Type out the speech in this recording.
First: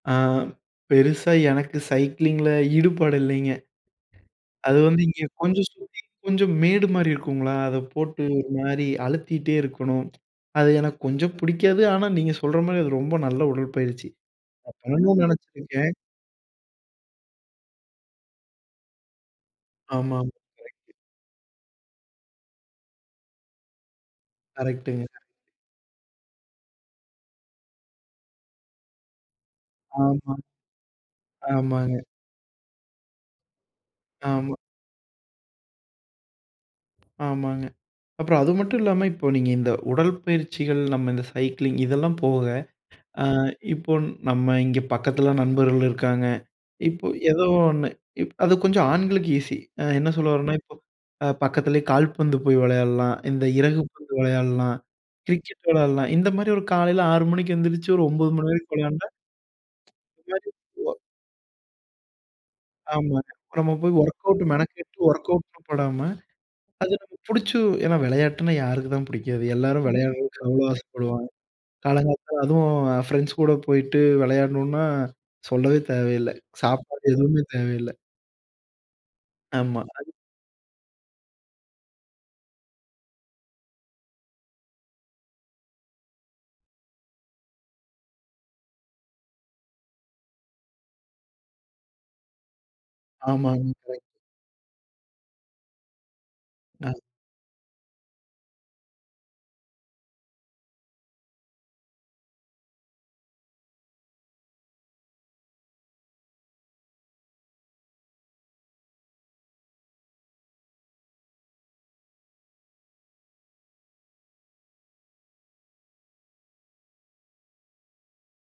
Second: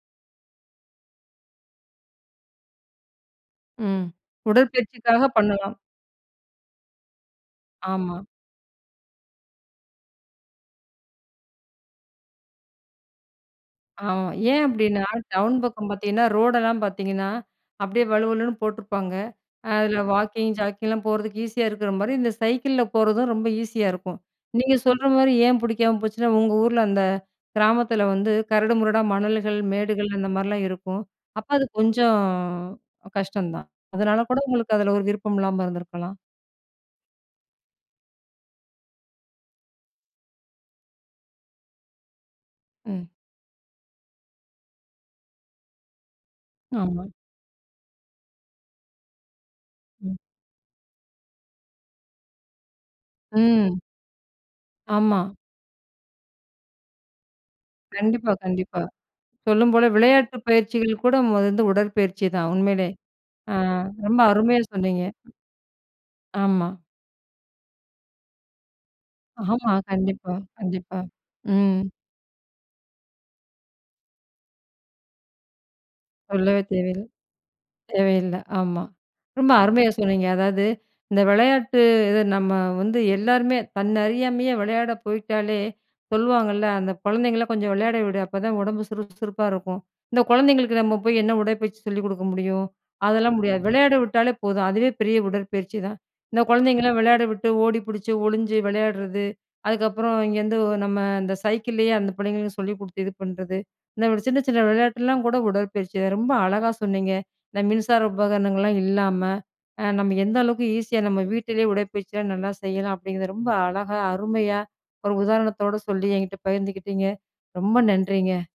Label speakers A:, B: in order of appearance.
A: ஆ. பெருசா எனக்கு சைக்கிளிங்கில ஈடுபாடு இல்லைங்க.
B: ம்.
A: அது வந்து இங்க
B: உடற்பயிற்சிக்காக
A: கொஞ்சம்
B: பண்ணலாம்.
A: சுத்தீ கொஞ்சம் மேடு மாரி இருக்குங்களா, அத
B: ஆமா.
A: போட்டு ஒரு மாரி அழுத்திட்டே இருக்கணும். அது எனக்கு கொஞ்சம் பிடிக்காது. ஆனா நீங்க சொல்ற மாரி அது ரொம்ப நல்ல உடற்பயிற்சி,
B: ஆமா, ஏன்
A: நான்
B: அப்படின்னா,
A: பண்ணணும்னு
B: டவுன் பக்கம்
A: நினைச்சிருக்கேன்.
B: பாத்திங்கன்னா, ரோடெல்லாம் பாத்திங்கன்னா அப்படியே வழுவழுன்னு போட்டுருப்பாங்க. அ அதுல
A: ஆமாம்.
B: Walking,
A: correct.
B: ஜாக்கிங்லாம் போறதுக்கு ஈஸியா இருக்குற மாரி, இந்த சைக்கிள்ல போறதும் ரொம்ப ஈஸியா இருக்கும். நீங்க
A: கரெக்ட்ங்க,
B: சொல்ற
A: கரெக்ட்.
B: மாரி ஏன் புடிக்காம போச்சுன்னா, உங்க ஊர்ல அந்த கிராமத்தில வந்து கரடு முரடா மணல்கள், மேடுகள் அந்த
A: ஆமா.
B: மாரிலாம் இருக்கும். அப்ப அது
A: ஆமாங்க.
B: கொஞ்சம் கஷ்டம் தான். அதனால கூட
A: ஆமா.
B: உங்களுக்கு அதில ஒரு விருப்பம் இல்லாம இருந்துருக்கலாம்.
A: ஆமாங்க, அப்புறம் அது மட்டும் இல்லாம, இப்ப நீங்க இந்த உடல்பயிற்சிகள், நம்ம இந்த சைக்கிளிங். இதெல்லாம் போக,
B: ம்.
A: அ இப்போ நம்ம இங்க பக்கத்துல நண்பர்கள் இருக்காங்க.
B: ஆமா.
A: இப்ப ஏதோ ஒன்னு இப் அது கொஞ்சம் ஆண்களுக்கு ஈஸி. அ என்ன
B: ம்.
A: சொல்ல வரேன்னா, இப்போ, பக்கத்தில கால்பந்து போய் விளையாடலாம், இந்த இறகு
B: ம்.
A: பந்து விளையாடலாம்,
B: ஆமா.
A: கிரிக்கெட் விளையாடலாம். இந்த மாரி ஒரு காலையில 6 மணிக்கு எந்திரிச்சு, ஒரு 9
B: கண்டிப்பா,
A: மணி வரைக்கும்
B: கண்டிப்பா.
A: விளையாண்டா.
B: சொல்லும்போல
A: இது
B: விளையாட்டு
A: மாறி
B: பயிற்சிகள் கூட மொத வந்து உடற்பயிற்சிதான். உண்மையிலே.
A: ஆமாங்க.
B: அ
A: நம்ம போய்
B: ரொம்ப
A: ஒர்க் அவுட்
B: அருமையா
A: மெனக்கட்டு,
B: சொன்னிங்க, ம்.
A: ஒர்க்கவுட்ன்னு போடாம.
B: ஆமா.
A: அது நமக்கு பிடிச்சு ஏன்னா விளையாட்டுனா யாருக்கு தான் பிடிக்காது?
B: ஆமா,
A: எல்லாரும்
B: கண்டிப்பா
A: விளையாடறதுக்கு அவ்வளோ
B: கண்டிப்பா,
A: ஆசைப்படுவாங்க!
B: ம்.
A: காலங்காத்த, அதும் ஃப்ரெண்ட்ஸ் கூட போயிட்டு விளையாடணுனா, சொல்லவே தேவையில்ல.
B: சொல்லவே தேவயில்
A: சாப்பாடு எதுமே தேவையில்ல.
B: தேவையில்ல, ஆமா. ரொம்ப
A: ஆமா.
B: அருமையா சொன்னிங்க. அதாவது, இந்த விளையாட்டு, இது நம்ம வந்து எல்லாருமே, தன்ன அறியாமையே விளையாட போயிட்டாலே! சொல்லுவாங்கள்ல, "அந்த குழந்தைங்கள கொஞ்சம் விளையாட விடு, அப்ப தான் ஒடம்பு சுறுப்பு சுறுப்பா இருக்கும்." இந்த குழந்தைங்களுக்கு நம்ம போய் என்ன உடற்பயிற்சி சொல்லிக் கொடுக்க முடியும், அதெல்லாம் முடியாது.
A: ஆமாங்க,
B: விளையாட
A: கரெக்ட்.
B: விட்டாலே போதும், அதுவே பெரிய உடற்பயிற்சிதான். இந்த குழந்தைங்கலாம்
A: அ.
B: விளையாட விட்டு, ஓடி பிடிச்சு ஒளிஞ்சு விளையாடுறது, அதுக்கப்புறம் இங்கேருந்து, நம்ம இந்த சைக்கிளேயே அந்த பிள்ளைங்களுக்கு சொல்லிக் குடுத்து, இது பண்ணுறது, இந்த சின்ன சின்ன விளையாட்டுலாம் கூட உடற்பயிற்சி தான். ரொம்ப அழகா சொன்னிங்க. இந்த மின்சார உபகரணங்கள்லாம் இல்லாம, நம்ம எந்த அளவுக்கு ஈஸியா நம்ம வீட்லேயே உடற்பயிற்சி எல்லாம் நல்லா செய்யலாம் அப்படிங்குறத ரொம்ப அழகா, அருமையா ஒரு உதாரணத்தோட சொல்லி என்கிட்ட பகிர்ந்துக்கிட்டீங்க, ரொம்ப நன்றிங்க!